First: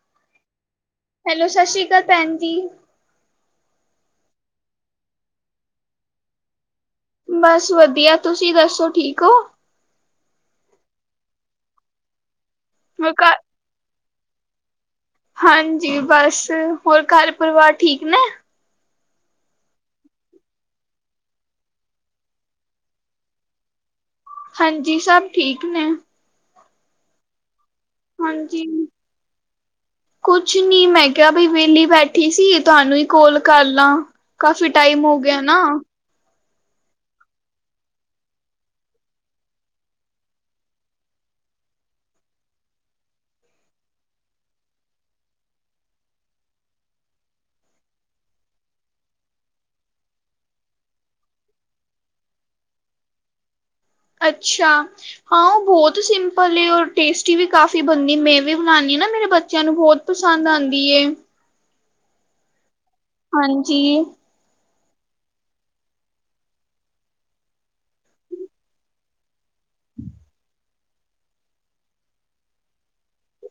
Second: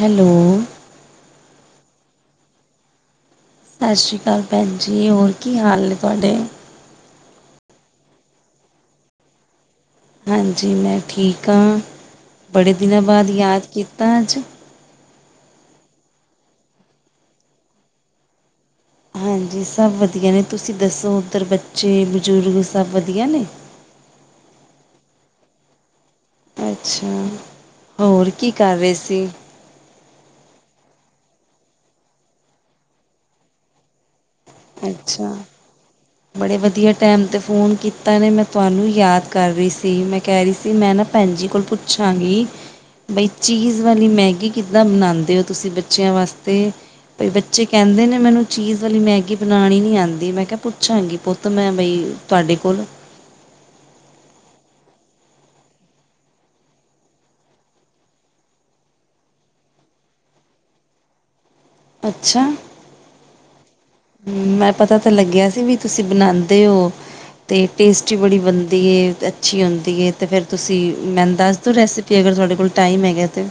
Hello hello, ਸਤਿ ਸ਼੍ਰੀ ਅਕਾਲ ਭੈਣ ਜੀ। ਸਤਿ ਸ਼੍ਰੀ ਅਕਾਲ ਭੈਣ ਜੀ, ਹੋਰ ਕੀ ਹਾਲ ਨੇ ਤੁਹਾਡੇ। ਬਸ ਵਧੀਆ ਤੁਸੀਂ ਦੱਸੋ ਠੀਕ ਓ? ਹਾਂਜੀ। ਮੈਂ ਠੀਕ ਹਾਂ, ਬੜੇ ਦਿਨਾਂ ਹੋਰ ਬਾਅਦ ਘਰ ਯਾਦ ਕੀਤਾ ਅੱਜ। ਹਾਂਜੀ। ਬਸ, ਹੋਰ ਘਰ ਪਰਿਵਾਰ ਠੀਕ ਨੇ? ਹਾਂਜੀ। ਸਭ ਵਧੀਆ ਨੇ। ਤੁਸੀਂ, ਦੱਸੋ ਉੱਧਰ ਬੱਚੇ, ਬਜ਼ੁਰਗ ਸਭ ਵਧੀਆ ਨੇ? ਹਾਂਜੀ। ਸਭ ਠੀਕ ਨੇ। ਅੱਛਾ। ਹੋਰ, ਕੀ ਹਾਂਜੀ ਕਰ ਰਹੇ ਸੀ? ਕੁਛ ਨੀ। ਮੈਂ ਕਿਹਾ, ਬਈ ਵਿਹਲੀ ਬੈਠੀ ਸੀ। ਤੁਹਾਨੂੰ ਹੀ, ਕੋਲ ਕਰ ਲਾਂ। ਕਾਫ਼ੀ ਟਾਈਮ, ਹੋ ਅੱਛਾ ਗਿਆ ਨਾ। ਬੜੇ ਵਧੀਆ, ਟੈਮ ਤੇ ਫੋਨ ਕੀਤਾ ਨੇ। ਮੈਂ ਤੁਹਾਨੂੰ, ਯਾਦ ਕਰ ਰਹੀ ਸੀ। ਮੈਂ ਕਹਿ, ਰਹੀ ਸੀ ਮੈਂ ਨਾ ਭੈਣ ਜੀ, ਕੋਲ ਪੁੱਛਾਂਗੀ। ਬਈ ਚੀਜ਼ ਵਾਲੀ, ਮੈਗੀ ਕਿੱਦਾਂ ਬਣਾਉਂਦੇ ਹੋ? ਤੁਸੀਂ ਬੱਚਿਆਂ ਵਾਸਤੇ। ਭ ਬੱਚੇ ਕਹਿੰਦੇ ਨੇ, ਮੈਨੂੰ ਚੀਜ਼ ਵਾਲੀ ਮੈਗੀ, ਬਣਾਉਣੀ ਨੀ ਆਉਂਦੀ। ਮੈਂ ਕਿਹਾ ਪੁੱ ਪੁੱਛਾਂਗੀ ਪੁੱਤ, ਮੈਂ ਬਈ, ਤੁਹਾਡੇ ਕੋਲੋਂ। ਅੱਛਾ ਹਾਂ, ਉਹ ਬਹੁਤ ਸਿੰਪਲ ਏ। ਟੇਸਟੀ ਵੀ ਕਾਫੀ ਬਣਦੀ। ਮੈਂ ਵੀ, ਬਣਾਉਂਦੀ ਹਾਂ ਨਾ। ਮੇਰੇ ਬੱਚਿਆਂ ਨੂੰ ਬਹੁਤ ਪਸੰਦ ਆਂਦੀ ਏ। ਅੱਛਾ। ਹਾਂਜੀ। ਮੈਂ ਪਤਾ ਤਾਂ ਲੱਗਿਆ ਸੀ ਵੀ ਤੁਸੀਂ ਬਣਾਦੇ ਓ। ਅਤੇ ਟੇਸਟ ਹੀ ਬੜੀ ਬਣਦੀ ਏ। ਅੱਛੀ ਹੁੰਦੀ ਹੈ। ਤਾਂ ਫੇਰ ਤੁਸੀਂ, ਮੈਨੂੰ ਦੱਸ ਦਿਓ, ਰੈਸਪੀ। ਅਗਰ ਤੁਹਾਡੇ ਕੋਲ, ਟਾਈਮ ਹੈਗਾ ਤੇ।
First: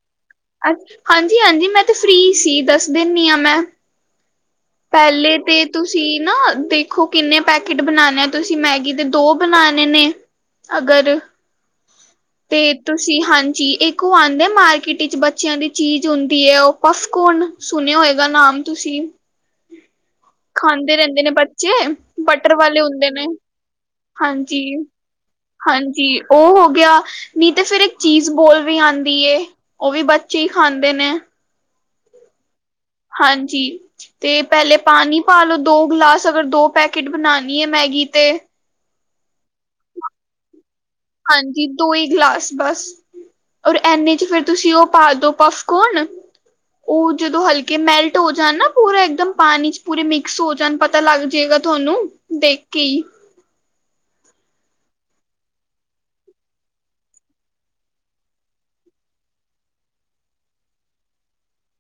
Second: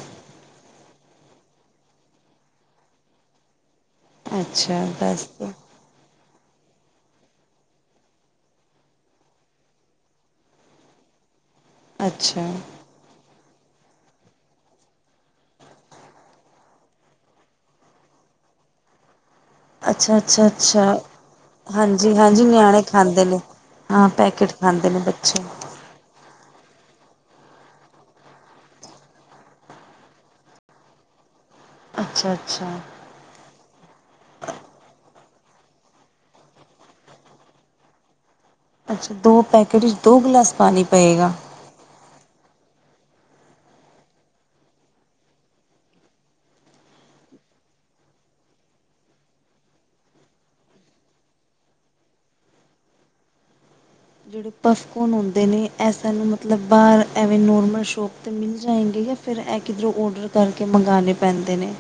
ਅ ਹਾਂਜੀ-ਹਾਂਜੀ, ਮੈਂ ਤੇ, ਫ੍ਰਰੀ ਸੀ, ਦੱਸ ਦਿੰਦੀ ਆਾਂ ਮੈਂ। ਅੱਛਾ ਦੱਸ ਪਹਿਲੇ ਦਿਉ ਤੇ ਤੁਸੀਂ ਨਾ ਦੇਖੋ, ਕਿੰਨੇ ਪੈਕੇਟ ਬਣਾਉਣੇ ਆ। ਤੁਸੀਂ ਮੈਗੀ ਦੇ। ਦੋ ਬਣਾਣੇ ਨੇ। ਅਗਰ। ਅੱਛਾ ਤੇ ਤੁਸੀਂ, ਹਾਂਜੀ। ਇਕ ਔ ਆਉਂਦਾ ਮਾਰਕੀਟ। ਟੀ ਚ ਬੱਚਿਆਂ ਦੀ ਚੀਜ਼ ਹੁੰਦੀ ਹੈ। ਉਹ ਪਫਕੌਣ, ਸੁਣਿਆ ਹੋਏਗਾ, ਨਾਮ ਤੁਸੀਂ। ਅੱਛਾ-ਅੱਛਾ, ਅੱਛਾ। ਖਾਂਦੇ ਰਹਿੰਦੇ ਨੇ ਬੱਚੇ ਹਾਂਜੀ-ਹਾਂਜੀ ਬਟਰ ਵਾਲੇ ਨਿਆਣੇ ਹੁੰਦੇ ਖਾਂਦੇ ਨੇ। ਹਾਂ। ਪੈਕੇਟ ਹਾਂਜੀ ਖਾਂਦੇ ਨੇ ਬੱਚੇ। ਹਾਂਜੀ। ਉਹ ਹੋ ਗਿਆ। ਨਹੀਂ ਤੇ ਫੇਰ, ਇੱਕ ਚੀਜ਼ ਬੋਲ ਵੀ ਆਉਂਦੀ ਏ। ਉਹ ਵੀ, ਬੱਚੇ ਹੀ ਖਾਂਦੇ ਨੇ। ਅੱਛਾ-ਅੱਛਾ। ਹਾਂਜੀ। ਤੇ ਪਹਿਲੇ, ਪਾਣੀ ਪਾ ਲੋ ਦੋ ਗਲਾਸ। ਅਗਰ ਦੋ ਪੈਕੇਟ, ਬਣਾਉਣੀ ਹੈ। ਮੈਗੀ ਤੇ। ਅੱਛਾ। ਦੋ ਪੈਕੇਟ ਵਿੱਚ, ਦੋ ਗਲਾਸ ਪਾਣੀ ਪਏਗਾ। ਹਾਂਜੀ ਦੋ ਹੀ ਗਲਾਸ ਬਸ। ਔਰ ਇਨੇ ਚ ਫੇਰ, ਤੁਸੀਂ ਉਹ ਪਾ ਦੋ ਪਫਕੋਣ। ਉਹ ਜਦੋਂ ਹਲਕੇ ਮੈਲਟ ਹੋ ਜਾਣ ਨਾ, ਪੂਰਾ ਇੱਕਦਮ ਪਾਣੀ'ਚ ਪੂਰੇ ਮਿਕਸ ਹੋ ਜਾਣ ਪਤਾ ਲੱਗ ਜੇਗਾ ਤੁਹਾਨੂੰ, ਦੇਖਕੇ ਹੀ ਜਿਹੜੇ ਪਫਕੋਨ ਹੋਂਦੇ ਨੇ, ਇਹ ਸਾਨੂੰ ਮਤਲਬ ਬਾਹਰ ਐਵੇਂ ਨੋਰਮਲ ਸ਼ੋਪ 'ਤੇ ਮਿਲ ਜਾਏਂਗੇ? ਫਿਰ ਐ ਕਿੱਧਰੋਂ, ਔਡਰ ਕਰਕੇ ਮੰਗਾਣੇ ਪੈਂਦੇ ਨੇ?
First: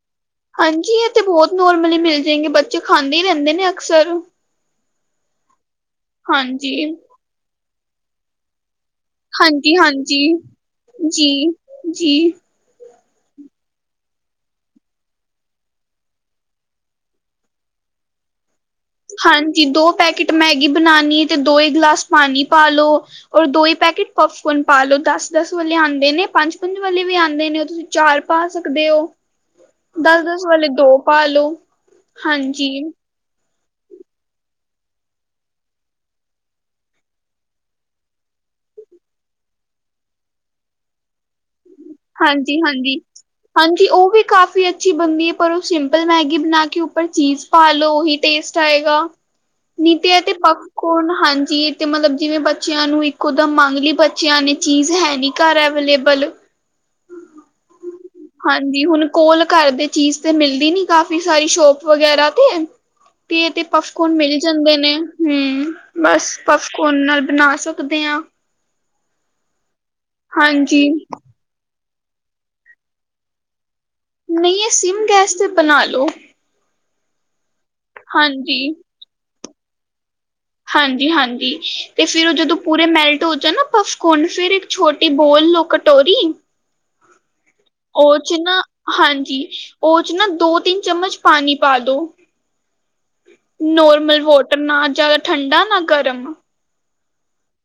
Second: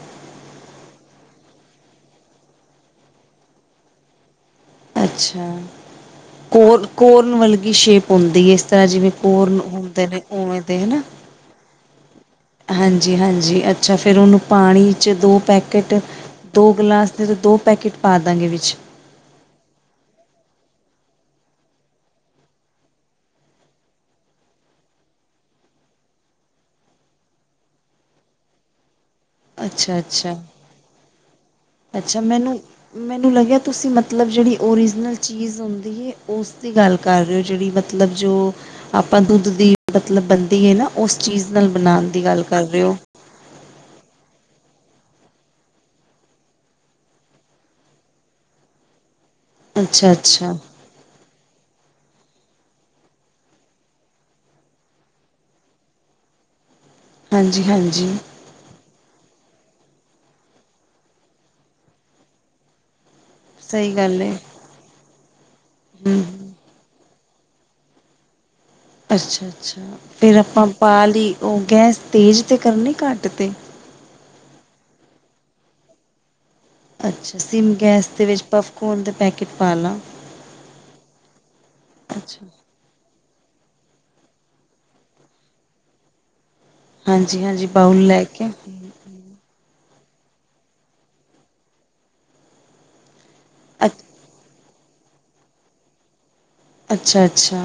ਹਾਂਜੀ। ਇਹ ਤੇ, ਬਹੁਤ ਨੋਰਮਲੀ, ਮਿਲ ਜਾਣਗੇ ਬੱਚੇ ਖਾਂਦੇ, ਰਹਿੰਦੇ ਨੇ ਅਕਸਰ। ਅੱਛਾ। ਹਾਂਜੀ ਕੋਰ ਕੋਰਨ, ਵਰਗੀ ਸ਼ੇਪ ਹੁੰਦੀ ਹੈ। ਇਸ ਤਰਾਂ ਜਿਵੇਂ। ਕੋਰਟ ਹਾਂਜੀ ਹੁੰਦੇ ਨੇ, ਹਾਂਜੀ ਉਵੇਂ ਦੇ ਹਨਾ। ਜੀ ਜੀ ਹਾਂਜੀ-ਹਾਂਜੀ ਅੱਛਾ, ਫਿਰ ਉਹਨੂੰ ਪਾਣੀ ਚ, ਦੋ ਪੈਕੇਟ। ਦੋ ਗਲਾਸ ਦੇ, ਤੇ ਦੋ ਪੈਕੇਟ, ਪਾ ਦਾਂਗੇ ਵਿੱਚ। ਹਾਂਜੀ। ਦੋ ਪੈਕੇਟ ਮੈਗੀ, ਬਣਾਉਣੀ ਏ। ਤੇ ਦੋ ਹੀ, ਗਲਾਸ ਪਾਣੀ ਪਾ ਲੋ। ਔਰ, ਦੋ ਹੀ ਪੈਕੇਟ ਪਪਕੋਨ ਪਾ ਲਓ। ਦਸ-ਦਸ, ਵਾਲੇ ਆਉਂਦੇ ਨੇ। ਪੰਜ-ਪੰਜ, ਵਾਲੇ ਵੀ ਆਉਂਦੇ ਨੇ। ਤੁਸੀਂ ਚਾਰ ਪਾ, ਸਕਦੇ ਹੋ। ਅੱਛਾ ਅੱਛਾ ਦਸ-ਦਸ, ਵਾਲੇ ਦੋ ਪਾ ਲੋ। ਅੱਛਾ ਮੈਨੂੰ ਹਾਂਜੀ। ਮੈਨੂੰ ਲੱਗਿਆ ਤੁਸੀਂ ਮਤਲਬ, ਜਿਹੜੀ ਓਰੀਜਨਲ ਚੀਜ਼ ਹੁੰਦੀ ਏ, ਉਸ ਦੀ ਗੱਲ ਕਰ ਰਹੇ ਹੋ, ਜਿਹੜੀ ਮਤਲਬ ਜੋ ਆਪਾਂ ਦੁੱਧ ਦੀ ਮਤਲਬ ਬਣਦੀ ਹੈ ਨਾ, ਉਸ ਚੀਜ਼ ਨਾਲ ਬਣਾਉਣ਼ ਹਾਂਜੀ- ਹਾਂਜੀ। ਹਾਂਜੀ, ਉਹ ਵੀ ਕਾਫ਼ੀ ਅੱਛੀ ਬਣਦੀ ਏ, ਪਰ ਉਹ ਸਿੰਪਲ ਮੈਗੀ ਬਣਾਕੇ ਉੱਪਰ ਚੀਜ਼ ਪਾਲੋ ਉਹੀ ਟੇਸਟ ਆਏਗਾ, ਨੀ, ਤੇ, ਅੱਛਾ ਏ, ਪ ਅੱਛਾ ਕੋਨ ਹਾਂਜੀ ਇਹ ਤੇ ਮਤਲਬ, ਜਿਵੇਂ ਬੱਚਿਆਂ ਨੂੰ ਇੱਕੋ ਦਮ ਮੰਗ ਲਈ, ਬੱਚਿਆਂ ਨੇ ਚੀਜ਼ ਹੈ ਨੀ। ਘਰ ਐਵੇਲੇਬਲ ਹਾਂਜੀ-ਹਾਂਜੀ। ਹਾਂਜੀ, ਹੁਣ ਕੋਲ ਘਰ ਦੇ ਚੀਜ਼ ਤੇ ਮਿਲਦੀ ਨੀ, ਕਾਫੀ ਸਾਰੀ ਸ਼ੋਪ ਵਗੈਰਾ ਤੇ। ਤੇ ਇਹ ਤੇ ਸਹੀ ਪਫਕੋਨ ਗੱਲ ਹੈ ਮਿਲ ਜਾਂਦੇ ਨੇ, ਹੂੰ, ਹਮ ਬਸ। ਪਫਕੋਨ ਨਾਲ ਬਣਾ ਸਕਦੇ ਹਾਂ। ਅੱਛ-ਅੱਛਾ, ਫਿਰ ਆਪਾਂ ਹਾਂਜੀ ਪਾ ਲਈ, ਉਹ ਗੈਸ ਤੇਜ਼ 'ਤੇ ਕਰਨੀ ਘੱਟ 'ਤੇ? ਨਹੀਂ ਇਹ, ਸਿਮ ਗੈਸ ਤੇ ਬਣਾ ਲਉ। ਅੱਛਾ, ਸਿੰਮ ਗੈਸ ਦੇ ਵਿੱਚ ਹਾਂਜੀ। ਪਫਕੋਨ ਦੇ ਪੈਕੇਟ ਪਾਲਾਂ ਹਾਂਜੀ-ਹਾਂਜੀ ਤੇ ਫਿਰ ਉਹ ਅੱਛਾ ਜਦੋਂ, ਪੂਰੇ ਮੈਲਟ ਹੋ ਜਾਣ ਨਾ, ਪਫਕੋਨ ਫਿਰ ਛੋਟੀ ਬੋਲ ਨੂੰ ਕਟੋਰੀ ਹਾਂਜੀ-ਹਾਂਜੀ। ਉਹ 'ਚ ਨਾ ਹਾਂਜੀ, ਉਹ'ਚ ਨਾ ਦੋ- ਤਿੰਨ ਚੱਮਚ ਪਾਣੀ ਪਾਦੋ। ਅੱ ਨੋਰਮਲ ਵੋਟਰ ਨਾ ਜਿਆਦਾ ਠੰਡਾ, ਨਾ ਗਰਮ ਅੱਛਾ-ਅੱਛਾ।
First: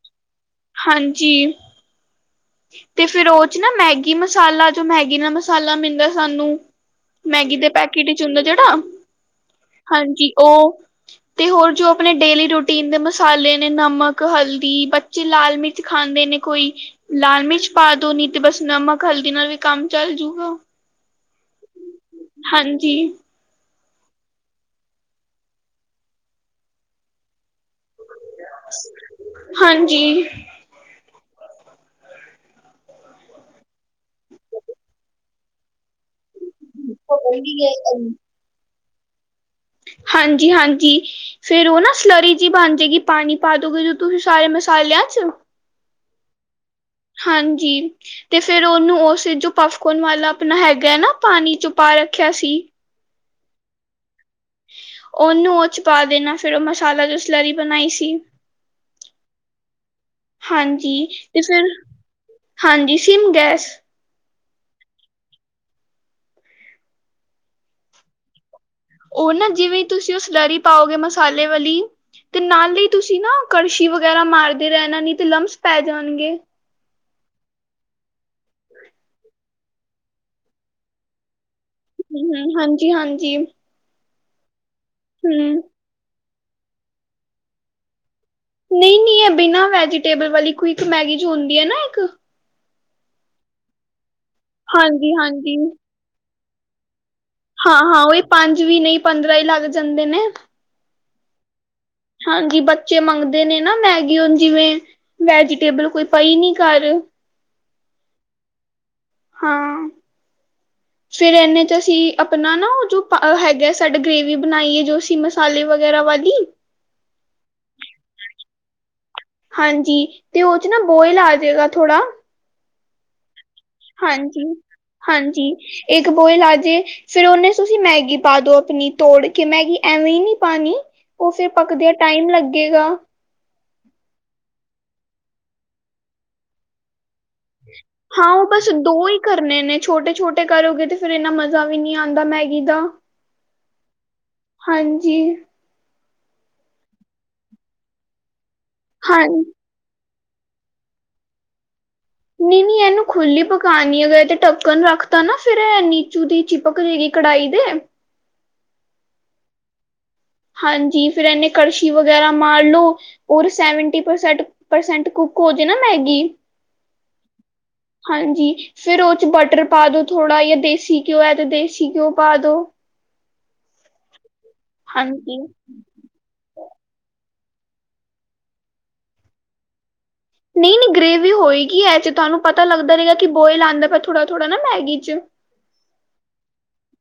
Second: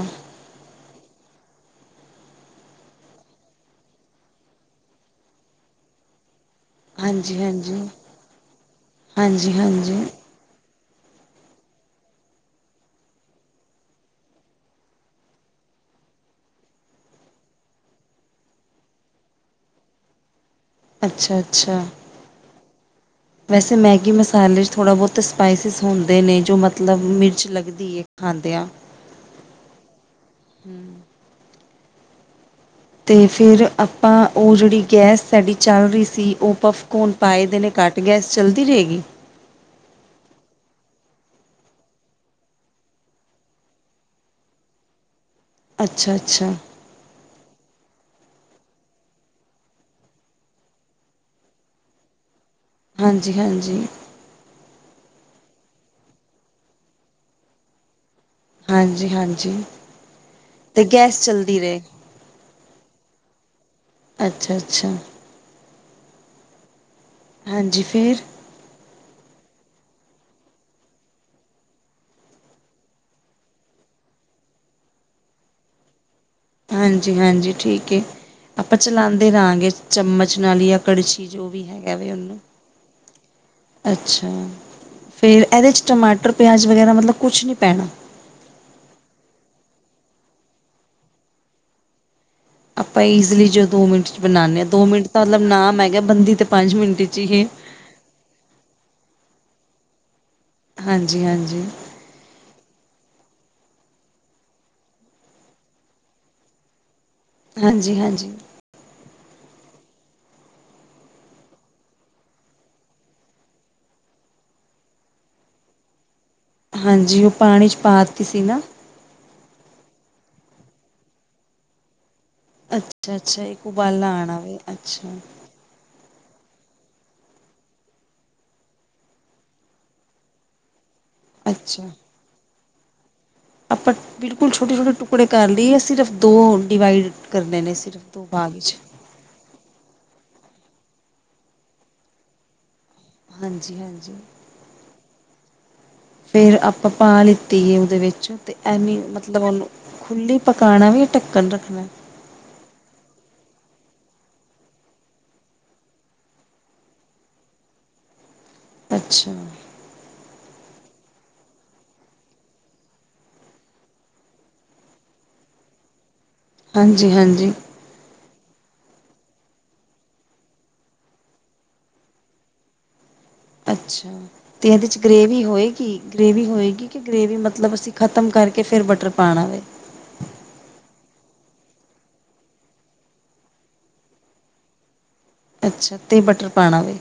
ਹਾਂਜੀ। ਤੇ ਫਿਰ ਉਹ'ਚ ਨਾ, ਮੈਗੀ ਮਸਾਲਾ, ਜੋ ਮੈਗੀ ਨਾਲ ਮਸਾਲਾ ਮਿਲਦਾ ਸਾਨੂੰ। ਮੈਗੀ ਦੇ ਹਾਂਜੀ-ਹਾਂਜੀ, ਪੈਕੇਟ ਵਿੱਚ ਹੁੰਦਾ ਜਿਹੜਾ, ਹਾਂਜੀ-ਹਾਂਜੀ, ਹਾਂਜੀ, ਉਹ ਤੇ ਹੋਰ ਜੋ, ਆਪਣੇ ਡੇਲੀ ਰੂਟੀਨ ਦੇ ਮਸਾਲੇ ਨੇ, ਨਮਕ, ਹਲਦੀ ਬੱਚੇ ਲਾਲ-ਮਿਰਚ ਖਾਂਦੇ ਨੇ ਕੋਈ। ਲਾਲ ਮਿਰਚ ਪਾਦੋ, ਨੀ ਤੇ ਬਸ ਨਮਕ, ਹਲਦੀ ਨਾਲ ਵੀ ਕੰਮ ਚੱਲ ਜੂਗਾ। ਅੱਛਾ- ਅੱਛਾ। ਹਾਂਜੀ। ਵੈਸੇ ਮੈਗੀ ਮਸਾਲੇ 'ਚ ਥੋੜ੍ਹਾ ਬਹੁਤ ਸਪਾਈਸਿਸ ਹੁੰਦੇ ਨੇ, ਜੋ ਮਤਲਬ ਮਿਰਚ ਲੱਗਦੀ ਏ। ਹਾਂਦੇ ਆ, ਹਾਂਜੀ। ਹ ਅਤੇ ਫਿਰ ਆਪਾ, ਉਹ ਜਿਹੜੀ ਗੈਸ ਸਾਡੀ ਚੱਲ ਰਹੀ ਸੀ, ਉਹ ਪਫਕੋਨ ਪਾਏ ਦੇ ਨੇ ਘੱਟ ਗੈਸ, ਚੱਲਦੀ ਰਹੇਗੀ? ਹਾਂਜੀ-ਹਾਂਜੀ। ਫੇਰ ਉਹ ਨਾ, ਸਲਰੀ ਜਿਹੀ ਬਣ ਜਾਏਗੀ, ਪਾਣੀ ਪਾ ਦੋਗੇ ਤੁਸੀ ਸਾਰੇ ਮਸਾਲਿਆਂ'ਚ ਅੱਛਾ- ਅੱਛਾ। ਹਾਂਜੀ। ਤੇ ਫੇਿਰ ਉਹਨੂੰ ਉਸ ਜੋ ਪਫਕੋਨ ਵਾਲਾ ਆਪਣਾ ਹੈਗਾ ਨਾ, ਪਾਣੀ ਚੋਂ ਪਾ ਰੱਖਿਆ ਸੀ। ਹਾਂਜੀ, ਹਾਂਜੀ। ਉਹਨੂੰ ਉਹ ਚ ਪਾ ਦੇਣਾ, ਫੇਿਰ ਉਹ ਮਸਾਲਾ ਜੋ ਸ ਲਰੀ ਬਣਾਈ ਸੀ। ਹਾਂਜੀ-ਹਾਂਜੀ। ਤੇ ਹਾਂਜੀ ਗੈਸ ਤੇ ਚੱਲਦੀ ਫਿਰ, ਰਹੇ, ਹਾਂਜੀ ਸਿੰਮ ਗੈਸ ਅੱਛਾ-ਅੱਛਾ। ਹਾਂਜੀ, ਫਿਰ ਉਹ ਨਾ ਜਿਵੇਂ ਤੁਸੀਂ, ਉਹ ਸਲਰੀ ਪਾਓਗੇ ਮਸਾਲੇ ਵਾਲੀ ਤੇ ਨਾਲ ਦੀ ਤੁਸੀਂ ਨਾ ਕੜਸ਼ੀ ਵਗੈਰਾ ਮਾਰਦੇ ਰਹਿਣਾ, ਨੀ ਤੇ ਲੰਮਸ ਪੈ ਜਾਣਗੇ। ਹਾਂਜੀ-ਹਾਂਜੀ, ਠੀਕ ਏ। ਆਪਾਂ ਚਲਾਂਦੇ ਰਹਾਂਗੇ ਚੱਮਚ ਨਾਲ, ਜਾਂ ਕੜਛੀ ਜੋ ਵੀ ਹੈ। ਐਵੀ ਉਹਨੂੰ, ਹੂੰ ਹਾਂਜੀ ਹਾਂਜੀ ਹੂੰ ਅੱਛਾ ਫੇਰ ਇਹਦੇ'ਚ ਟਮਾਟਰ, ਪਿਆਜ਼, ਵਗੈਰਾ ਮਤਲਬ ਕੁਛ ਨਹੀਂ ਪੈਣਾ। ਨਹੀਂ ਨਹੀਂ ਇਹ ਬਿਨਾਂ ਵੈਜੀਟੇਬਲ ਵਾਲੀ ਕੋਈ ਇੱਕ ਮੈਗੀ ਜੋ ਹੁੰਦੀ ਹੈ ਨਾ ਇੱਕ ਆਪਾਂ ਈਜ਼ਲੀ ਜੋ ਦੋ ਮਿੰਟ 'ਚ ਬਣਾਉਂਦੇ ਹਾਂ ਦੋ ਮਿੰਟ ਹਾਂਜੀ ਤਾਂ ਮਤਲਬ ਹਾਂਜੀ ਨਾਮ ਹੈਗਾ ਬੰਦੀ ਤਾਂ ਪੰਜ ਮਿੰਟ 'ਚ ਹੀ ਹਾਂ ਹਾਂ ਉਹੀ ਪੰਜ ਵੀ ਨਹੀਂ ਪੰਦਰਾਂ ਹੀ ਲੱਗ ਜਾਂਦੇ ਨੇ ਹਾਂਜੀ ਹਾਂਜੀ ਹਾਂਜੀ ਬੱਚੇ ਮੰਗਦੇ ਨੇ ਨਾ ਮੈਗੀ ਹੂਨ ਜਿਵੇਂ ਵੈਜੀਟੇਬਲ ਕੋਈ ਪਈ ਨੀ ਘਰ ਹਾਂਜੀ ਹਾਂਜੀ ਹਾਂ ਫਿਰ ਇਹਨੇ ਚ ਅਸੀਂ ਆਪਣਾ ਨਾ ਉਹ ਜੋ ਹੈਗਾ ਸਾਡੇ ਗ੍ਰੇਵੀ ਬਣਾਈਏ ਜੋ ਅਸੀਂ ਮਸਾਲੇ ਵਗੈਰਾ ਵਾਲੀ ਹਾਂਜੀ ਉਹ ਪਾਣੀ 'ਚ ਪਾ ਦਿੱਤੀ ਸੀ ਨਾ ਹਾਂਜੀ ਤੇ ਉਹ ਚ ਨਾ ਬੋਇਲ ਆ ਜਾਏਗਾ ਥੋੜ੍ਹਾ ਅੱਛਾ ਅੱਛਾ ਇਹ ਉਬਾਲਾ ਆਣਾ ਵ ਅੱਛਾ ਜੀ ਇੱਕ ਬੋਇਲ ਆ ਜੇ ਫਿਰ ਉਹਨੇ ਤੁਸੀਂ ਮੈਗੀ ਪਾ ਦੋ ਆਪਣੀ ਤੋੜ ਕੇ ਮੈਗੀ ਐਵੇਂ ਹੀ ਨਹੀਂ ਪਾਉਣੀ ਉਹ ਫਿਰ ਅੱਛਾ ਪੱਕਦਿਆਂ ਟਾਈਮ ਲੱਗੇਗਾ। ਆਪਾਂ ਬਿਲਕੁਲ ਛੋਟੇ ਛੋਟੇ ਟੁਕੜੇ ਕਰ ਲਈਏ, ਸਿਰਫ ਦੋ ਡਿਵਾਈਡ ਕਰਨੇ ਨੇ ਸਿਰਫ ਦੋ ਹਾਂ ਉਹ ਭਾਗ ਬਸ 'ਚ ਦੋ ਹੀ ਕਰਨੇ ਨੇ ਛੋਟੇ ਛੋਟੇ ਕਰੋਗੇ ਤੇ, ਫੇਿਰ ਇੰਨਾ ਮਜ਼ਾ ਵੀ ਨਹੀਂੀ ਆਉਂਦਾ ਮੈਗੀ ਦਾ। ਹਾਂਜੀ ਹਾਂਜੀ। ਹਾਂਜੀ। ਫੇਿਰ ਆਪਾਂ ਪਾਣੀ ਤੇਲ ਦੇ ਵਿਚ ਤੇ, ਐਨੀ ਹਾਂ ਮਤਲਬ ਉਹਨੂੰ। ਖੁੱਲੀ ਪਕਾਉਣਾ ਵੀ ਢੱਕਣ ਰੱਖਣਾ ਨਹੀਂ ਨਹੀਂ ਇਹਨੂੰ ਖੁੱਲੀ ਪਕਾਨੀ ਅਗਰ ਇਹ ਤੇ ਢੱਕਣ ਰੱਖਤਾ ਨਾ ਫੇਿਰ ਨੀਚੂ ਦੀ ਚੀਪਕ ਜਗੀ ਕੜਇ ਦੇ ਅੱਛਾ ਹਾਂਜੀ ਫੇਿਰ ਇਹਨੇ ਕੜਛੀ ਵਗੈਰਾ ਮਾਰ ਲੋ ਹੋਰ ਸੈਵਨਟੀਸ ਪਰਸੈਂਟ ਕੁੱਕ ਹੋ ਜਾੇ ਨਾ ਮੈਗੀ ਹਾਂਜੀ ਹਾਂਜੀ ਹਾਂਜੀ ਫਿਰ ਉਹ ਚ ਬਟਰ ਪਾ ਦੋ ਥੋੜ੍ਹਾ ਜ ਦੇਸੀ ਘਿਓ ਹੈ ਤੇ ਦੇਸੀ ਘਿਓ ਪਾ ਦੋ ਅੱਛਾ ਅਤੇ ਓਹਦੇ 'ਚ ਹਾਂਜੀ ਗ੍ਰਵੀ ਹੋਏਗੀ ਗ੍ਰੇਵੀ ਹੋਏਗੀ ਕਿ ਗ੍ਰੇਵੀ ਮਤਲਬ ਅਸੀਂ ਖ਼ਤਮ ਕਰਕੇ ਫਿਰ ਬਟਰ ਪਾਉਣਾਵੇ ਨਹੀਂ ਨਹੀਂ ਗ੍ਰੇਵੀ ਹੋਏਗੀ ਇਹ ਚ ਤੁਹਾਨੂੰ ਪਤਾ ਲੱਗਦਾ ਰਹੇਗਾ ਕਿ ਬੋਇਲ ਆਉਂਦਾ ਪ ਥੋੜ੍ਹਾ ਥੋੜ੍ਹਾ ਨਾ ਮੈਗੀ ਚ ਅੱਛਾ ਅਤੇਹ ਬਟਰ ਪਾਉਣਾ ਵੀ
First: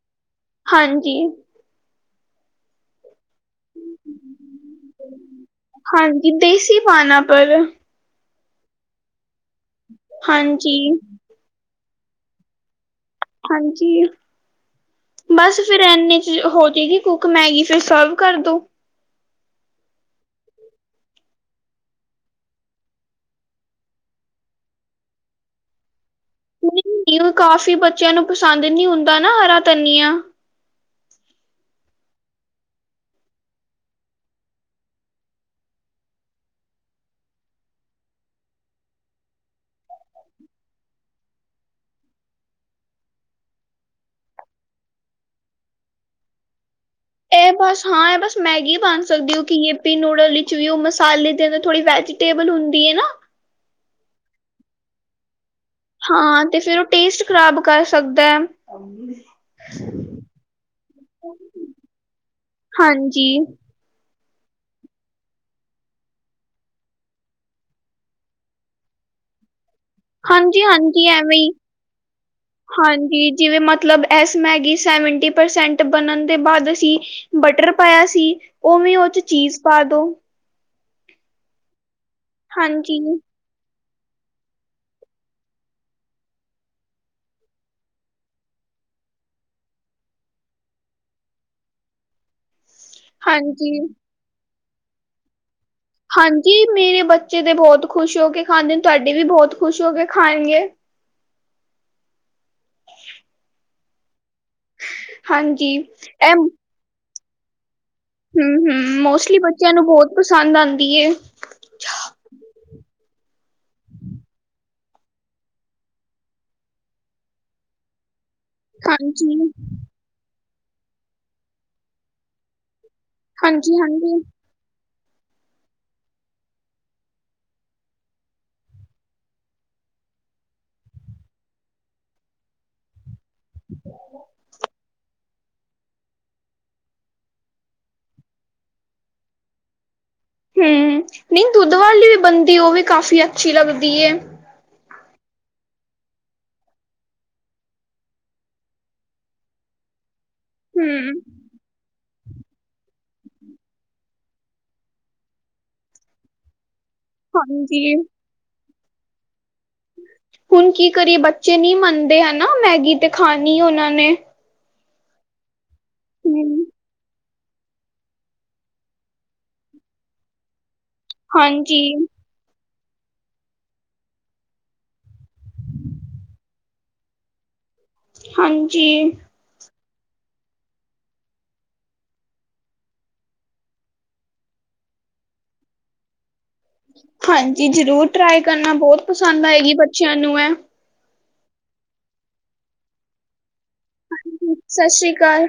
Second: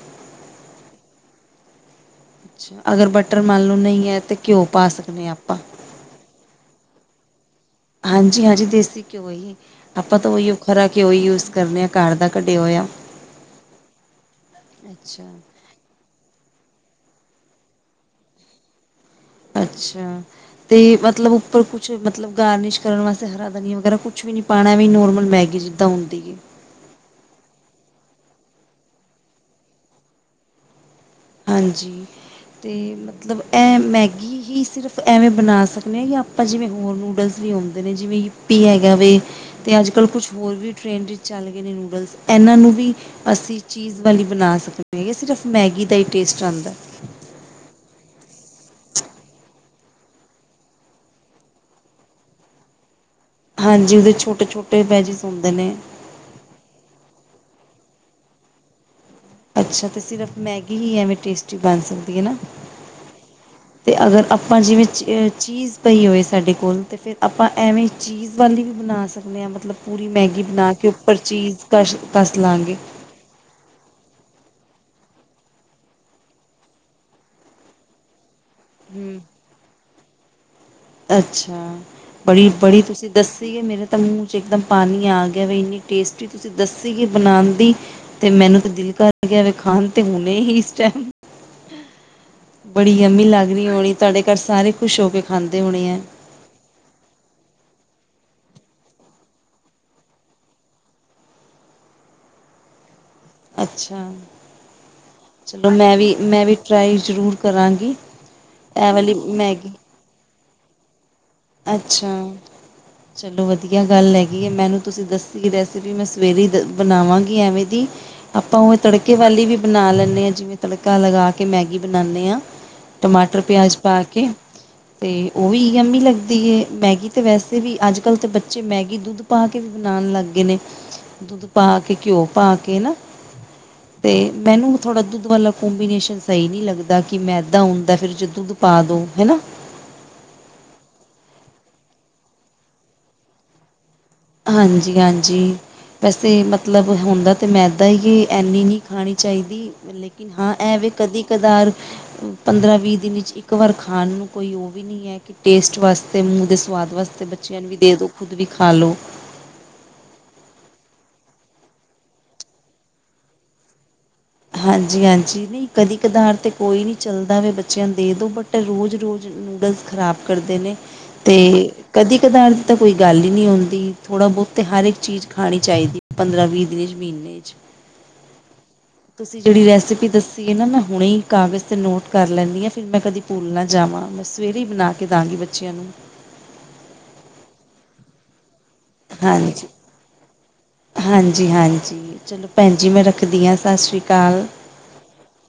ਹਾਂਜੀ ੱ ਅਗਰ ਬਟਰ ਮਾਨ ਲੋ ਨਹੀਂ ਹੈ ਤੇ ਘਿਓ ਪਾ ਸਕਦੇ ਹ ਆਪਾਂ ਹਾਂਜੀ ਦੇਸੀ ਪਾਨਾ ਪਰ ਹਾਂਜੀ-ਹਾਂਜੀ ਦੇਸੀ, ਘਿਓ ਹੀ ਆਪਾਂ ਤਾਂ ਉਹੀ ਹਾਂਜੀ ਖਰਾ ਘਿਓ ਹੀ ਯੂਜ ਕਰਦੇ ਹਾਂ। ਘਰ ਦਾ ਕੱਢਿਆ ਹੋਇਆ। ਹਾਂਜੀ, ਬਸ। ਫੇਿਰ ਇੰਨੇ ਚ ਹੋ ਜਾਏਗੀ ਕੁੱਕ ਮੈਗੀ ਫਿਰ ਸਰਵ ਕਰ ਦੋ ਅੱਛਾ ਤੇ ਮਤਲਬ ਉੱਪਰ ਕੁਛ ਮਤਲਬ ਗਾਰਨਿਸ਼ ਕਰਨ ਵਾਸਤੇ ਹਰਾ ਧਨੀਆ ਵਗੈਰਾ ਕੁੱਛ ਵੀ ਨੀ ਪਾਉਣਾ ਵੀ ਨੋਰਮਲ ਮੈਗੀ ਜਿੱਦਾਂ ਹੁੰਦੀ ਹੈ ਕਾਫੀ ਬੱਚਿਆਂ ਨੂੰ ਪਸੰਦ ਨੀ ਹੁੰਦਾ ਨਾ ਹਰਾ ਧਨੀਆ ਹਾਂਜੀ ਅਤੇ ਮਤਲਬ ਐ ਮੈਗੀ ਹੀ ਸਿਰਫ ਐਵੇਂ ਬਣਾ ਸਕਦੇ ਹਾਂ ਜਾਂ ਆਪਾਂ ਜਿਵੇਂ ਹੋਰ ਨੂਡਲਸ ਵੀ ਆਉਂਦੇ ਨੇ ਜਿਵੇਂ ਵੀ ਹੈਗਾ ਵੀ ਤੇ ਅੱਜ ਕੱਲ੍ਹ ਕੁਛ ਹੋਰ ਵੀ ਟ੍ਰੇਡ ਵਿੱਚ ਚੱਲ ਗਏ ਨੇ ਨੂਡਲਸ ਇਹਨਾਂ ਨੂੰ ਵੀ ਅਸੀਂ ਚੀਜ਼ ਵਾਲੀ ਬਣਾ ਸਕਦੇ ਹੈਗੇ, ਸਿਰਫ ਮੈਗੀ ਦਾ ਹੀ ਟੇਸਟ ਆਉਂਦਾ। ਇਹ ਬਸ ਹਾਂ ਇਹ ਬਸ ਮੈਗੀ ਬਣ ਸਕਦੀ, ਕਿਉੰਕਿ ਯੀਪੀ ਨੂਡਲ ਵਿੱਚ ਵੀ ਉਹ ਮਸਾਲੇ ਦੇ ਥੋੜੀ ਵੈਜੀ ਟੇਬਲ ਹੁੰਦੀ ਹੈ ਨਾ, ਹਾਂਜੀ ਉਹਦੇ ਛੋਟੇ-ਛੋਟੇ ਪੈਜਿਸ ਹੁੰਦੇ ਨੇ। ਹਾਂ, ਤੇ ਫਿਰ ਉਹ ਟੇਸਟ ਖਰਾਬ ਕਰ ਸਕਦਾ ਹੈ। ਅੱਛਾ ਅਤੇ ਸਿਰਫ਼ ਮੈਗੀ ਹੀ ਐਵੇਂ, ਟੇਸਟੀ ਬਣ ਸਕਦੀ ਐ ਨਾ? ਹਾਂਜੀ ਅਤੇ ਅਗਰ ਆਪਾਂ ਜਿਵੇਂ ਚ ਚੀਜ਼ ਪਈ ਹੋਵੇ, ਸਾਡੇ ਕੋਲ ਤਾਂ ਫਿਰ ਆਪਾਂ ਐਵੇਂ ਚੀਜ਼ ਚੀਜ਼ ਵਾਲੀ ਵੀ ਬਣਾ ਸਕਦੇ, ਹਾਂ ਮਤਲਬ ਪੂਰੀ ਮੈਗੀ ਹਾਂਜੀ ਬਣਾ ਕੇ ਹਾਂਜੀ ਉੱਪਰ ਚੀਜ਼ ਕਸ਼ ਕੱਸ ਲਾਗੈ। ਕਿ ਜਿਵੇਂ ਮਤਲਬ ਇਸ ਮੈਗੀ ਸੈਵਨਟੀ ਪਰਸੈਂਟ ਬਣਨ ਦੇ ਬਾਅਦ ਅਸੀਂ ਬਟਰ ਪਾਇਆ ਸੀ, ਉਵੇਂ ਉਹ ਚ ਹੂੰ। ਚੀਜ਼ ਪਾ ਦੋ। ਅੱਛਾ ਬੜੀ, ਬੜੀ ਹਾਂਜੀ ਤੁਸੀ ਸੀਗੇ ਮੇਰੇ ਤਾਂ ਮੂੰਹ ਚ ਇੱਕਦਮ ਪਾਣੀ ਆ ਗਿਆ, ਵੈ ਇੰਨੀ ਟੇਸਟ ਚ ਤੁਸੀਂ ਦੱਸੀ, ਕਿ ਬਣਾਉਣ ਦੀ ਤੇ ਮੈਨੂੰ ਤੇ ਦਿਲ ਕਰਗਿਆ ਵੈ, ਖਾਣ ਤੇ ਹੁਣੇ ਹੀ ਇਸ ਟਾਈਮ ਬੜੀ ਯਮੀ ਲੱਗ ਰਹੀ ਹਾਂਜੀ ਹੋਣੀ, ਤੁਹਾਡੇ ਘਰ ਸਾਰੇ ਖੁਸ਼ ਹੋ ਕੇ ਖਾਂਦੇ ਹੋਣੇ ਹੈ। ਹਾਂਜੀ ਮੇਰੇ ਬੱਚੇ ਦੇ ਬਹੁਤ ਖੁਸ਼ ਹੋ ਕੇ ਖਾਂਦੇ ਨੇ, ਤੁਹਾਡੇ ਵੀ ਬਹੁਤ ਖੁਸ਼ ਹੋ ਕੇ ਖਾਣਗੇ। ਅੱਛਾ, ਚਲੋ ਹਾਂਜੀ ਮੈਂ ਵੀ ਇਹ ਮੈਂ ਵੀ ਟਰਾਈ ਜ਼ਰੂਰ ਕਰਾਂਗੀ। ਐ ਹੂੰ-ਹੂੰ, ਵਾਲੀ ਮੋਸਟਲੀ ਮੈਗੀ ਬੱਚਿਆਂ ਨੂੰ ਬਹੁਤ ਪਸੰਦ ਆਉਂਦੀ ਐ। ਅੱਛਾ ਚਲੋ, ਚਲੋ ਵਧੀਆ ਗੱਲ ਹੈਗੀ ਹੈ, ਮੈਨੂੰ ਤੁਸੀਂ ਦੱਸੀ ਰੈਸਿਪੀ ਮੈਂ ਸਵੇਰੇ ਐਦਾ ਬਣਾਵਾਂਗੀ ਐਵੇਂ ਦੀ, ਆਪਾਂ ਉਵੇ ਤੜਕੇ ਵਾਲੀ ਹਾਂਜੀ, ਵੀ ਬਣਾ ਲੈਂਦੇ, ਹਾਂ ਜਿਵੇਂ ਤੜਕਾ ਲਗਾ ਕੇ ਮੈਗੀ ਬਣਾਨੇ ਹਾਂ। ਟਮਾਟਰ ਪਿਆਜ ਪਾ ਹਾਂਜੀ-ਹਾਂਜੀ ਕੇ, ਤੇ ਉਹ ਵੀ ਜਾਮੀ ਦੀ ਮੈਗੀ ਤੇ ਵੈਸੇ, ਵੀ ਅੱਜ-ਕੱਲ੍ਹ ਤਾਂ ਬੱਚੇ ਮੈਗੀ ਦੁੱਧ ਪਾ ਕੇ ਵੀ ਬਣਾਉਣ ਲੱਗ ਗਏ ਨੇ, ਦੁੱਧ ਪਾ ਕੇ, ਘਿਓ ਪਾ ਕੇ ਨਾ, ਤੇ ਮੈਨੂੰ ਥੋੜਾ ਦੁੱਧ ਵਾਲ਼ਾ ਕੋਂਬੀਨੇਸ਼ਨ ਸਹੀ ਨੀ ਲੱਗਦਾ, ਕਿ ਮੈਦਾ ਹੁੰਦਾ ਫਿਰ ਜੇ ਦੁੱਧ ਪਾ ਦੋ ਹਨਾ। ਹੂੰ, ਨਹੀਂ ਦੁੱਧ ਵਾਲੀ ਵੀ ਬਣਦੀ, ਉਹ ਵੀ ਕਾਫੀ ਅੱਛੀ ਲੱਗਦੀ ਏ, ਹਾਂਜੀ, ਹਾਂਜੀ, ਵੈਸੇ ਮਤਲਬ ਹੁੰਦਾ ਤੇ ਮੈਦਾ ਹੀ, ਕਿ ਇਨੀ ਨਹੀਂ ਖਾਣੀ ਚਾਹੀਦੀ ਲੇਕਿਨ ਹਾਂ। ਐਵੇ ਹੂੰ ਕਦੀ ਕਦਾਰ, ਪੰਦਰਾਂ ਵੀਹ ਦਿਨ 'ਚ ਇੱਕ ਵਾਰ ਖਾਣ ਨੂੰ ਕੋਈ, ਉਹ ਵੀ ਨਹੀਂ ਹੈ, ਕਿ ਟੇਸਟ ਵਾਸਤੇ ਮੂੰਹ ਦੇ ਸਵਾਦ ਵਾਸਤੇ। ਅਤੇ ਬੱਚਿਆਂ ਨੂੰ ਵੀ ਹਾਂਜੀ। ਦੇ ਦਿਉ, ਖੁਦ ਵੀ ਖਾ ਲਉ। ਹੁਣ ਕੀ ਕਰੀਏ ਬੱਚੇ ਨਹੀਂ ਮੰਨਦੇ ਹੈ, ਨਾ ਮੈਗੀ ਤੇ ਖਾਣੀ ਉਹਨਾਂ ਨੇ ਹਾਂਜੀ, ਹਾਂਜੀ ਨਹੀਂ ਕਦੀ ਕਦਾਰ ਤੇ ਹੂੰ। ਕੋਈ ਨੀ ਚੱਲਦਾ ਵੇਂ ਬੱਚਿਆਂ ਦੇ ਦੋ ਬਟ ਰੋਜ਼-ਰੋਜ਼ ਨੂਡਲਸ ਖ਼ਰਾਬ ਕਰਦੇ ਨੇ ਤੇ ਹਾਂਜੀ, ਕਦੀ। ਠਕੇਦਾਰ ਦੀ ਤਾਂ ਕੋਈ ਗੱਲ ਹੀ ਨੀ ਹੁੰਦੀ, ਥੋੜਾ ਬਹੁਤ ਹਰ ਇੱਕ ਚੀਜ਼ ਖਾਣੀ ਚਾਹੀਦੀ, ਪੰਦਰਾਂ ਵੀਹ ਦਿਨ ਵਿੱਚ ਮਹੀਨਾ। [inaudible] ਹਾਂਜੀ, ਤੁਸੀਂ ਜੇੜੀ ਰੈਸਪੀ ਦੱਸੀ ਏ ਨਾ, ਮੈਂ ਹੁਣੇ ਈ ਕਾਗਜ਼ ਤੇ ਨੋਟ ਕਰ ਲੈਂਨੀ ਆਂ ਫੇਰ ਮੈਂ ਕਦੀ ਭੁੱਲ ਨਾ ਜਾਵਾਂ। ਸਵੇਰੇ ਹੀ ਬਣਾ ਕੇ ਦਾਂਗੀ ਬੱਚਿਆਂ ਨੂੰ। ਹਾਂਜੀ ਜ਼ਰੂਰ ਟਰਾਈ ਕਰਨਾ ਬਹੁਤ ਪਸੰਦ ਆਏਗੀ ਬੱਚਿਆਂ ਨੂੰ ਇਹ। ਹਾਂਜੀ-ਹਾਂਜੀ ਚਲੋ ਭੈਣ ਜੀ ਮੈਂ ਰੱਖਦੀ ਹਾਂ ਸਤਿ ਸ਼੍ਰੀ ਅਕਾਲ। ਸਤਿ ਸ੍ਰੀ ਅਕਾਲ।